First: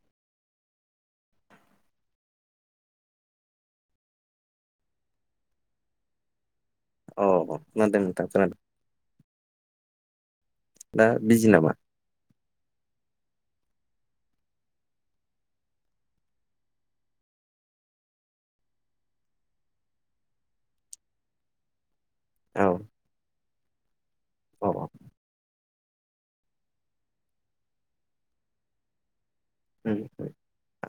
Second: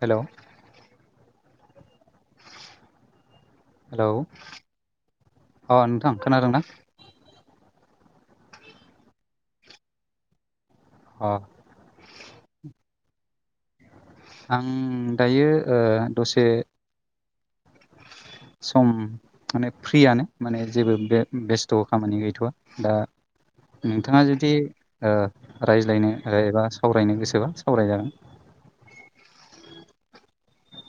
हेल'। Hello अ नोंथां खोनादोंना? अ खोनादों नोंथां खोनादों। हो अ बिजि नामा? आं दायो ओ दसे सम माने फ्रियानो माने जेबो बे बेस्थ' खामानि गैथ'वा औ दा नोंथाङा जुदि औ औ रायज्लायनो एबा सावरायनो गोसोबा सावराय जागोन।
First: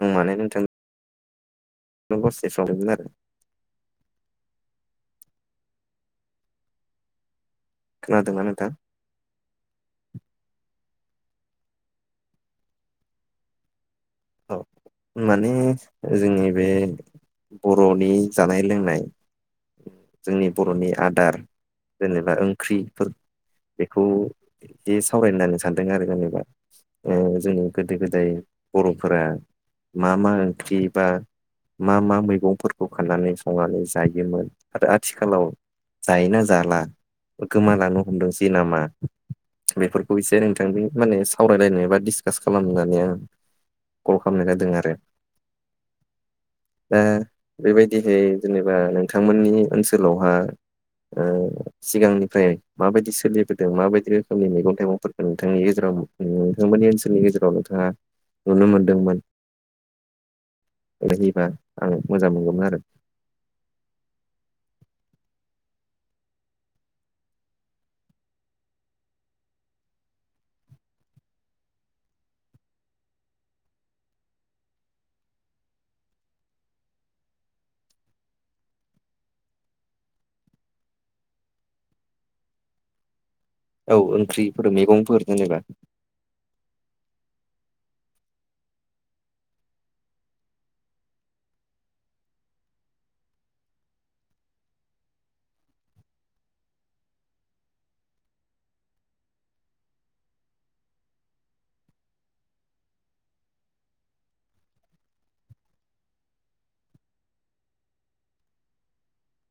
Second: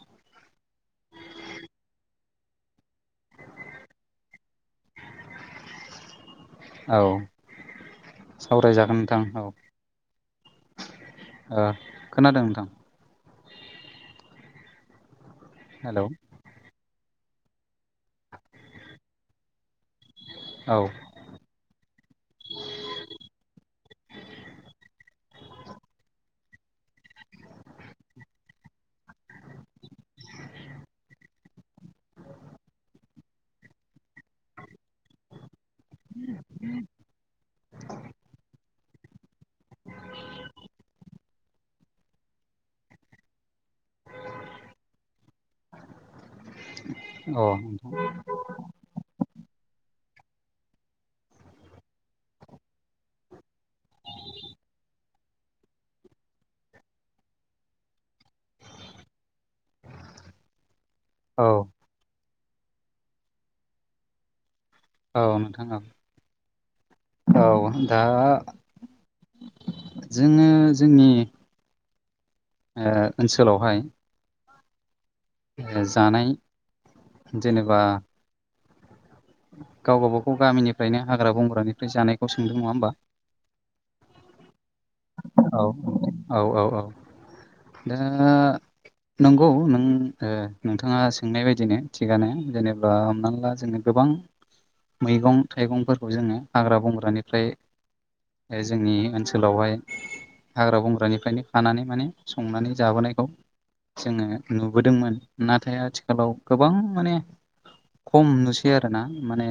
आं माने नोंथांखौ सोदोंमोन आरो। औ खोनादोंना नोंथां सावराय जागोन नोंथां औ। खोनादों नोंथां। औ माने हेलौ जोंनि बे बर'नि जानाय लोंनाय जोंनि औ बर'नि आदार जेनेबा ओंख्रिफोर बेखौ एसे सावरायनो होनांनो सानदों आरो जेनेबा जोंनि गोदो गोदाय फोर मा मा ओंख्रि बा मा मा मैगंफोरखौ खाननानै संनानै जायोमोन आरो आथिखालाव जायोना जाला गोमालानो हमदोंसै नामा। बेफोरखौ एसे नोंथांजों माने सावरायलायनो बा डिसकास खालाम होननानै आङो। कल खालामनाय जादों आरो दा औ बेबायदिहै जेनेबा नोंथांमोननि ओनसोलावहा सिगांनिफ्राय माबायदि सोलिबोदों माबायदि रोखोमनि मैगं थाइगंफोर नोंथांनि गेजेराव नोंथांमोननि ओनसोलनि गेजेराव नोंथाङा नुनो मोनदोंमोन औ हयोबा आं मोजां मोनगौमोन आरो औ नोंथां औ। औ दा। जोङो जोंनि ओनसोलावहाय। जानाय जेनेबा गावबा गाव गामिनिफ्रायनो हाग्रा बंग्रानिफ्राय जानायखौ सोंदों नङा होमबा। औ ओंख्रिफोर मैगं औ औ औ औ औ दा। नंगौ नों नोंथाङा सोंनाय बायदिनो थिगानो जेनेबा हमना ला जोङो। गोबां मैगं थाइगंफोरखौ जोङो हाग्रा बंग्रानिफ्राय बे जोंनि ओनसोलावहाय हाग्रा बंग्रानिफ्रायनो खानानै माने संनानै जाबोनायखौ जोङो नुबोदोंमोन नाथाय आथिखालाव गोबां माने खम नुसै आरोना माने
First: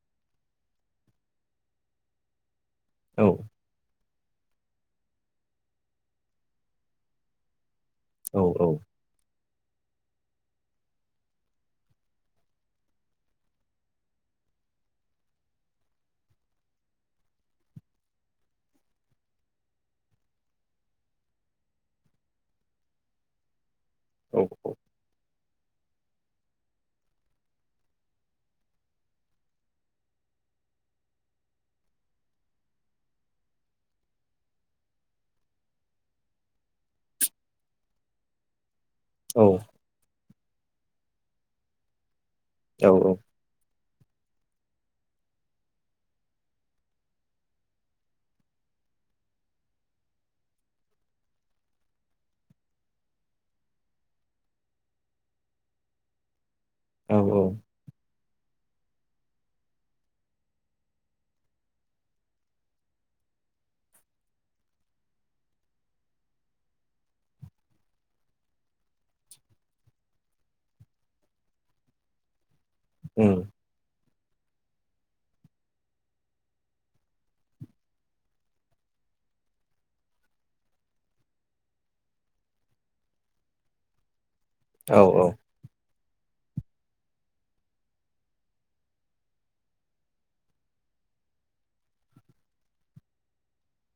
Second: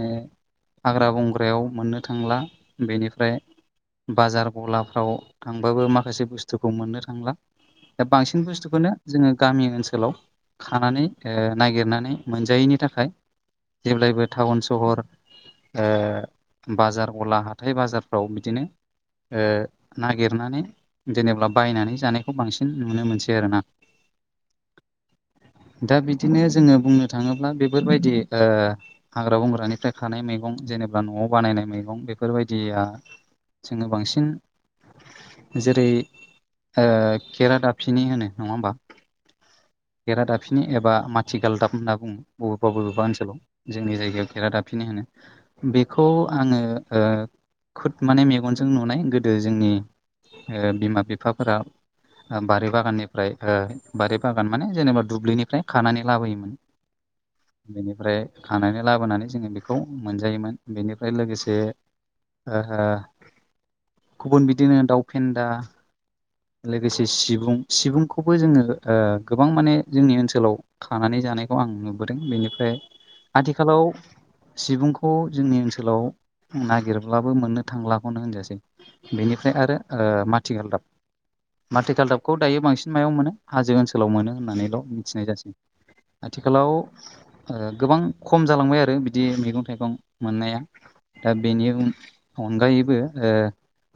हाग्रा बंग्रायाव मोननो थांला। औ बेनिफ्राय बाजार गलाफ्राव थांबाबो माखासे बुस्थुखौ मोननो थांला। दा औ बांसिन बुस्थुखौनो जोङो गामि ओनसोलाव खानानै नागिरनानै मोनजायैनि थाखाय। जेब्लायबो टाउन सहर। बाजार गला हाथाइ बाजारफ्राव बिदिनो। नागिरनानै जेनेबा बायनानै जानायखौ बांसिन नुनो मोनसै आरोना। [inaudible] दा बिदिनो जोङो बुंनो थाङोब्ला बेफोर बायदि। हाग्रा बंग्रानिफ्राय खानाय मैगं जेनेबा न'आव बानायनाय मैगं बेफोर बायदिया। जोङो बांसिन जेरै केरादाफिनि होनो नङा होमबा औ गरा दाबसिनि एबा माथिगाल दाब होनना बुङो बबेबा औ बबेबा ओनसोलाव जोंनि जायगायाव खेेरा दाफिननो होनो बेखौ आङो खुद माने मेगनजों नुनाय गोदो जोंनि बिमा बिफाफोरा बारि बागाननिफ्राय बारि बागान माने जेनेबा दुब्लिनिफ्राय खानानै लाबोयोमोन औ औ बेनिफ्राय खानानै लाबोनानै जोङो बेखौ मोनजायोमोन बेनिफ्राय लोगोसे ओ गुबुन बिदिनो दाउ फेन्दा लोगोसे सिबुं सिबुंखौबो जोङो गोबां माने जोंनि ओनसोलाव थानानै जानायखौ आं नुबोदों बेनिफ्राय औ आथिखालाव सिबुंखौ जोंनि ओनसोलाव नागिरब्लाबो मोननो थांलाखौनो होनजासै बेनिफ्राय आरो माथि गालदाब माथिकाल दाबखौ दायो बांसिन मायाव मोनो हाजो ओनसोलाव मोनो होननानैल' औ औ मिथिनाय जासै आथिखालाव गोबां खम जालांबाय आरो बिदि मैगं थाइगं मोननाया दा बेनि अनगायैबो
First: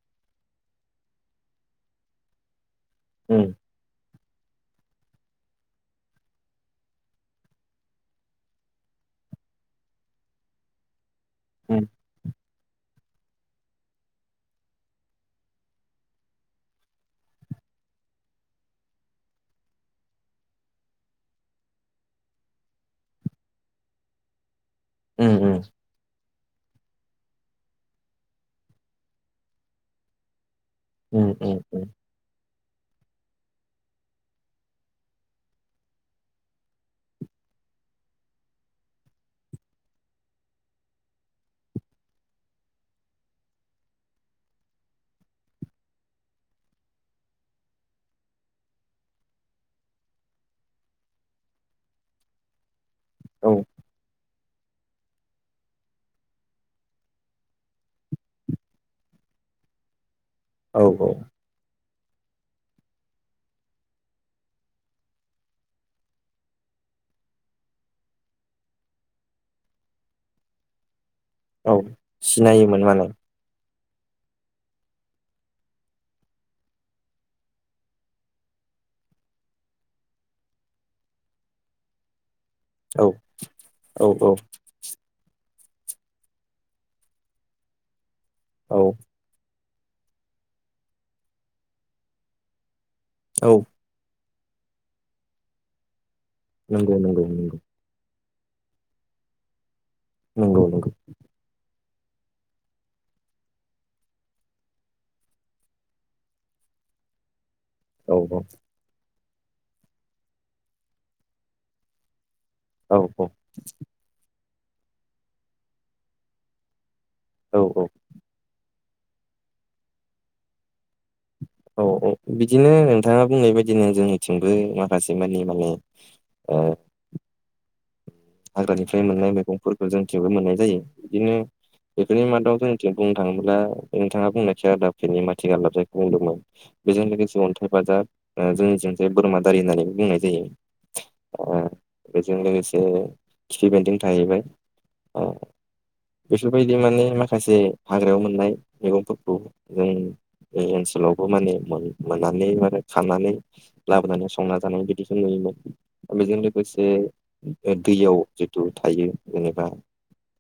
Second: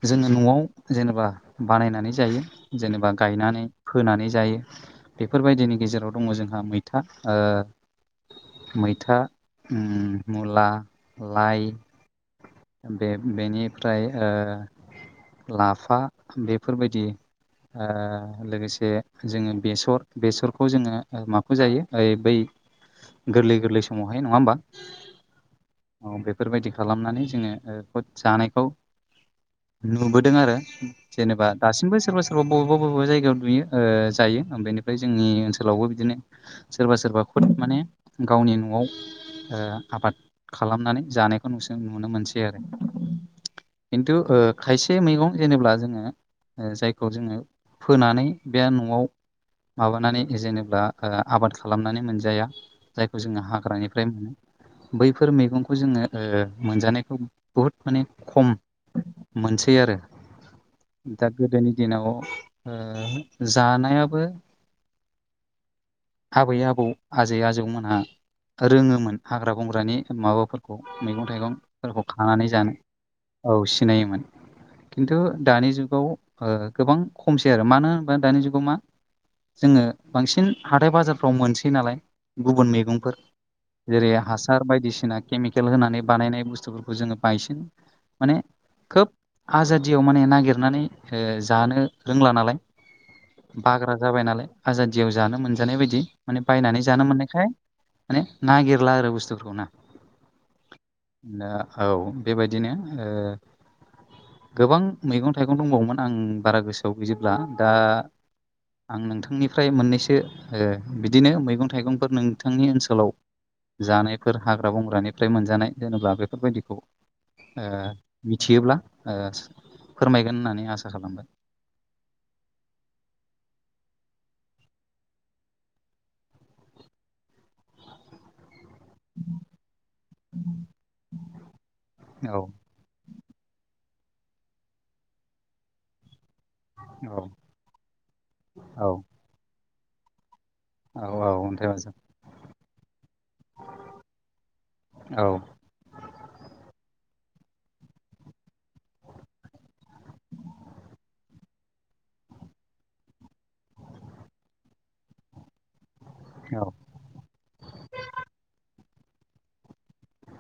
जोङो न'आव जेनेबा बानायनानै जायो जेनेबा उम गायनानै फोनानै जायो बेफोरबायदिनि गेजेराव दङ जोंहा मैथा मैथा मुला लाइ उम बे बेनिफ्राय लाफा बेफोरबायदि लोगोसे जोङो बेसर बेसरखौ जोङो माखौ जायो बै गोरलै गोरलै समावहाय नङा होमबा [unintelligible] औ बेफोरबायदि खालामनानै जोङो जानायखौ नुबोदों आरो उम जेनेबा उम उम दासिमबो सोरबा सोरबा सोरबा बबेबा बबेबा जायगायाव नुयो जायो ओ बेनिफ्राय जोंनि ओनसोलावबो बिदिनो सोरबा सोरबा खुद माने गावनि न'आव आबाद खालामनानै जानायखौ नुनो मोनसै आरो खिन्थु खायसे मैगं जेनेब्ला जोङो जायखौ जोङो फोनानै बे न'आव माबानानै जेनेब्ला आबाद खालामनानै मोनजाया जायखौ जोङो औ हाग्रानिफ्राय मोनो बैफोर मैगंखौ जोङो मोनजानायखौ बुहुद माने खम मोनसै आरो औ औ दा गोदोनि दिनाव जानायाबो आबै आबौ आजै आजौमोनहा रोङोमोन हाग्रा बंग्रानि माबाफोरखौ मैगं औ थाइगंफोरखौ खानानै सिनायोमोन जानो माने औ सिनायोमोन खिन्थु दानि जुगाव गोबां खमसै आरो मानो होनोबा दानि जुगाव मा जोङो बांसिन हाथाय बाजारफ्राव मोनसै नालाय गुबुन मेगं औ सुबुंफोर औ जेरै औ हासार बायदिसिना केमिकेल होनानै बानायनाय बुस्थुफोरखौ जोङो बायसिन माने औ खोब आजादियाव माने नागिरनानै जानो रोंला नालाय औ बाग्रा जाबाय नालाय आजादियाव जानो मोनजानाय बायदि माने बायनानै नंगौ जानो नंगौ मोननायखाय नंगौ माने नागिरला आरो बुस्थुफोरखौ ना नंगौ नंगौ औ बेबायदिनो गोबां मैगं थाइगं दंबावोमोन आं बारा गोसो औ गैयजोब्ला दा औ औ आं नोंथांनिफ्राय मोननैसो बिदिनो मैगं थाइगंफोर नोंथांनि औ ओनसोलाव औ जानायफोर हाग्रा बंग्रानिफ्राय मोनजानाय दोनोब्ला बेफोरबायदिखौ औ मिथियोब्ला फोरमायगोन होननानै आसा खालामबाय औ औ बिदिनो नोंथाङा बुंनाय बायदिनो जोंनिथिंबो माखासे माने माने औ हाग्रानिफ्राय मोननाय मैगंफोरखौ जोंथिंबो मोननाय जायो बिदिनो बेफोरनि औ मादाव जों बुंनो थाङोब्ला नोंथाङा बुंनाखै [unintelligible] माथि गालदाब जायखौ बुंदोंमोन। बेजों औ लोगोसे अन्थाइ बाजाब औ जोंनिजोंजाय बोरमादारि होननानै बुंनाय जायो। औ औ अन्थाइ बाजाब बेजों लोगोसे खिफि बेन्दों थाहैबाय औ। बेफोरबायदि माने माखासे हाग्रायाव मोननाय मैगंफोरखौ जों बे ओनसोलावबो माने मोननानै आरो खानानै लाबोनानै संना जानाय बिदिखौ नुयोमोन बेजों औ लोगोसे दैयाव जिथु थायो जेनेबा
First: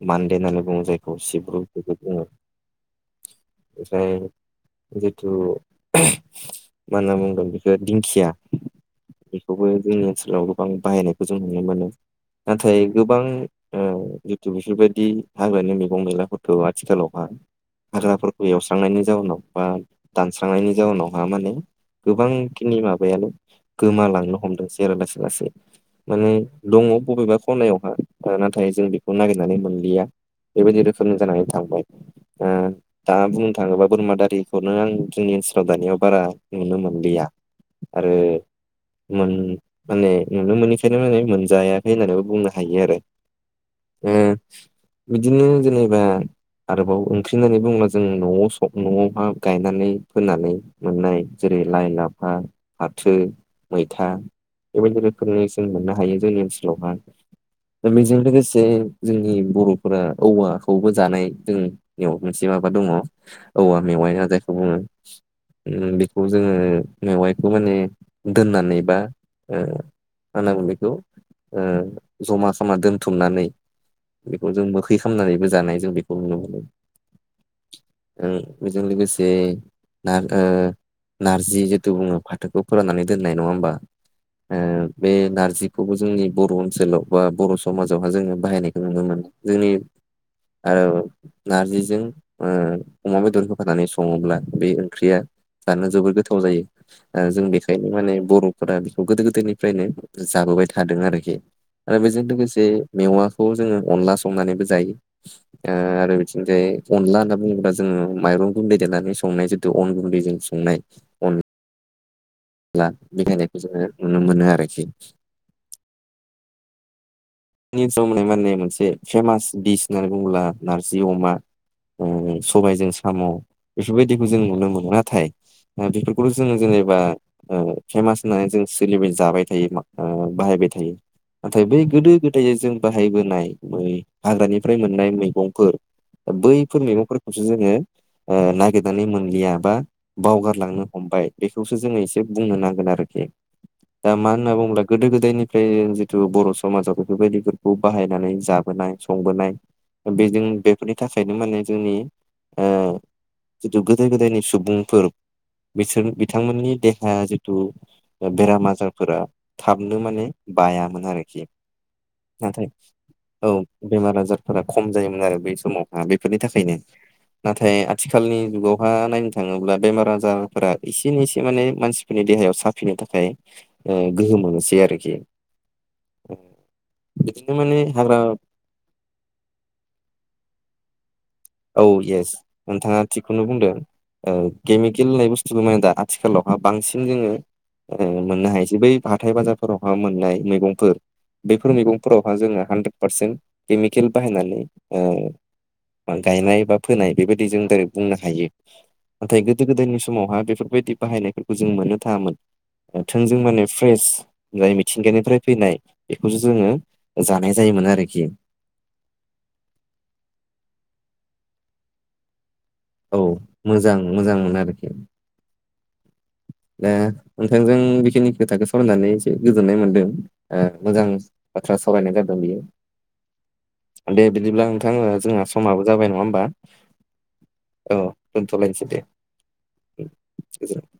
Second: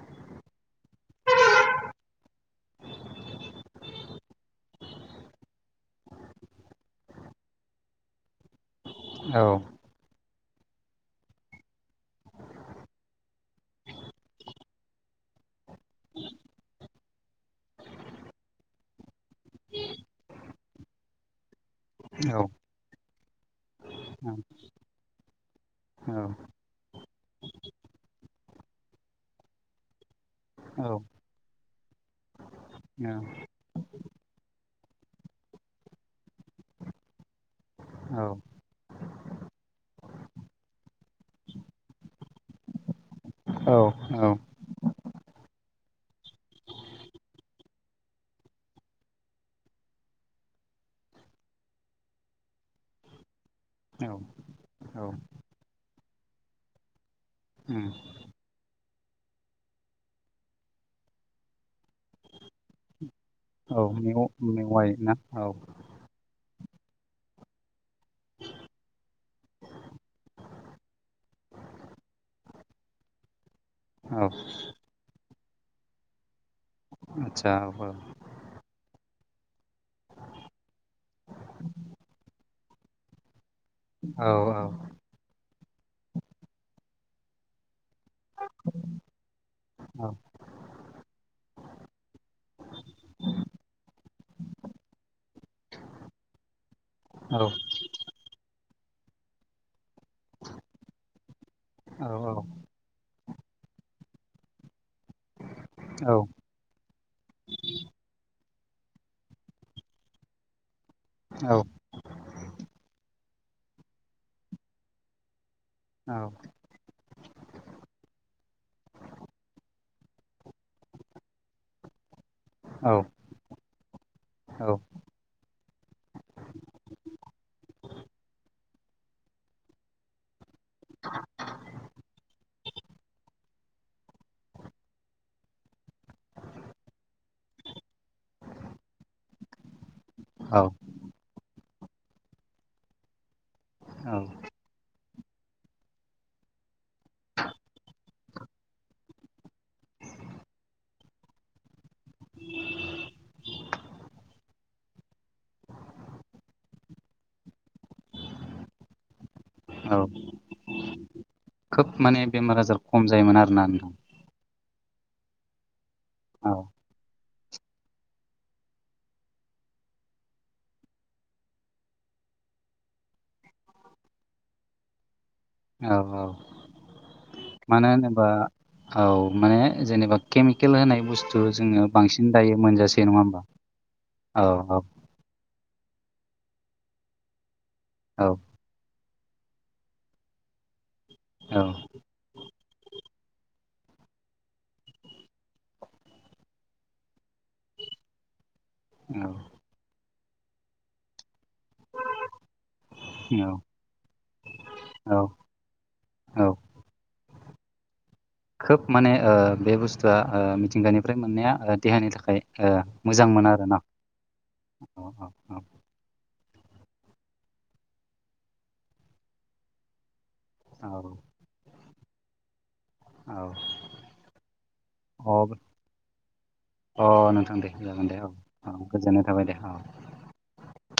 मान्दे होननानै बुङो जायखौ सिब्रु बिदि बुङो ओफ्राय जिथु मा होनना बुंगोन बेखो दिंखिया औ बेखौबो जोंनि ओनसोलाव गोबां बाहायनायखौ जों नुनो मोनो। नाथाय गोबां ओ इउटुब इफोरबायदि हाग्रानि मैगं मैलाफोरखौ' आथिखालावहा हाजाफोरखौ एवस्रांनायनि जाउनाव बा दानस्रांनायनि जाउनावहा माने औ गोबांखिनि माबायानो औ गोमालांनो हमदों जेरा लासै लासै औ माने दङ बबेबा खनायावहा ओ नाथाय जों बेखौ नागिरनानै मोनलिया। बेबायदि औ रोखोमनि जानानै थांबाय औ दा बुं थाङोबा बोरमा दारिखौनो आं जोंनि ओनसोलाव दानिआ बारा नुनो मोनलिया। आरो मोन माने नुनो मोनैखायनो माने मोनजाया होननानैबो बुंनो हायो आरो ओ बिदिनो जेनेबा आरोबाव ओंख्रि होननानै बुंङोब्ला जों न'आव न'आवहा गायनानै फोनानै मोननाय जेरै लाइ लाफा, फाथो, मैथा बेबायदि रोखोमनि जों मोननो हायो जोंनि ओनसोलावहा उम बेजों लोगोसे जोंनि बर'फोरा औवाखौबो जानाय जोंनियाव मोनसे माबा दङ औवा औ मेवाइ मेव होनना जायखौ बुङो। मेवाइ ना औ खौ जोङो मेवाइखौ माने दोननानै बा ओ मा होनना बुङो बेखौ जमा खामना दोनथुमनानै औ बेखौ जों बो थै खालामनानैबो जानाय जों बेखौ नुनो मोनो। आदसा ओ बेजों लोगोसे नार ओ नारजि जिथु बुङो फाथोखौ फोराननानै दोननाय नङा होमबा औ औ ओ बे नारजिखौबो जोंनि बर' ओनसोलाव बा बर' समाजावहा जोङो बाहायनायखौ नुनो मोनो जोंनि औ ओ नारजिजों ओ अमा बेदर होफानानै सङोब्ला बे ओंख्रिया जानो जबोद गोथाव जायो ओ औ जों बेखायनो माने बर' बेखौ गोदो गोदायनिफ्रायनो जाबोबाय थादों आरोखि आरो बेजों लोगोसे मेवाखौ जोङो अनला संनानैबो जायो ओ आरो बिथिं जे अनला होनना बुङोब्ला जोङो माइरं गुन्दै देरनानै संनाय जितु अन गुन्दै जों संनाय औ ब्ला बेखायनायखौ जोङो नुनो मोनो आरोखि। औ नि ओनसोलाव मोननाय माने मोनसे फेमास दिस होननानै बुङोब्ला नारजि अमा ओ औ सबायजों साम' इफोरबायदिखौ जों नुनो औ मोनो नाथाय बेफोरखौल' जोङो जेनेबा ओ फेमास होननानै जों सोलिबाय जाबाय थायो ओ बाहायबाय थायो। थायो नाथाय बै गोदो गो जों बाहायबोनाय बै हाग्रानिफ्राय मोननाय मैगंफोर बैफोर मैगंफोरखौसो जोङो ओ नागिरनानै मोन बा औ बावगारलांनो हमबाय बेखौसो जोङो एसे बुंनो नांगोन आरोखि दा औ मा होनना बुङोब्ला गोदो गोदायनिफ्राय जिथु बर' समाजाव बेफोर बायदिफोरखौ बाहायनानै जाबोनाय संबोनाय बेजों बेफोरनि थाखायनो माने जोंनि ओ जिथु गोदो गोदायनि सुबुंफोर बिसोर बिथांमोननि देहाया जिथु ओ बेराम आजारफोरा औ थाबनो माने बायामोन आरोखि खोब माने बेमार नाथाय आजार खम जायोमोन औ आरोना नोंथां बेमार आजार फोरा खम जायोमोन आरो बै समावहा बेफोरनि औ थाखायनो नाथाय आथिखालनि जुगावहा नायनो थाङोब्ला बेमार आजारफोरा एसेनो इसे माने मानसि नि देहायाव साफिनो थाखाय गोहो मोनोसै आरोखि औ औ बिदिनो माने मानो हाग्रा होनोबा औ माने जेनेबा केमिकेल होनाय बु थु औ जोङो येस बांसिन दायो नोंथाङा मोनजासेै नङा होमबा औ औ केल होननाय बुस्थुखौ माने दा आथिखालावहा बांसिन जोङोह औ मोननो हायोसै बै हाथाय बाजारफोरावहा मोननाय मैगंफोर औ बेफोर मैगंफोराव जोङो हानद्रेद पारसेन्ट केमिकेल बाहायनानै गायनाय बा फोनाय बेबायदि जों रेक्ट बुंनो हायो नाथाय गोदो गोदायनि समावहााय बेफोरबायदि बाहायनायफोरखौ जों मोननो थाङामोन। थोंजों औ माने फ्रेस जाय औ मिथिंगानिफ्राय फैनाय बेखौसो औ जोङो जानाय जायोमोन आरोखि खोब माने ओ बे बुस्थुआ ओ मिथिंगानिफ्राय मोननाया देहानि थाखाय ओ औ मोजां मोनो आरो ना मोजां मोजांमोन आरोखि औ औ औ दा नोंथांजों बेखिनि खोथाखौ सोलोंनानै एसे गोजोननाय मोन्दों। ओ मोजां बाथ्रा सावरायनाय जादों बियो औ दे बिदिब्ला नोंथां ओ जोंहा औ समाबो जाबाय नङा होमबा अ नोंथां दे जागोन दे औ औ दोनथ'लायनोसै दे गोजोननाय थाबाय दे औ [unintelligible]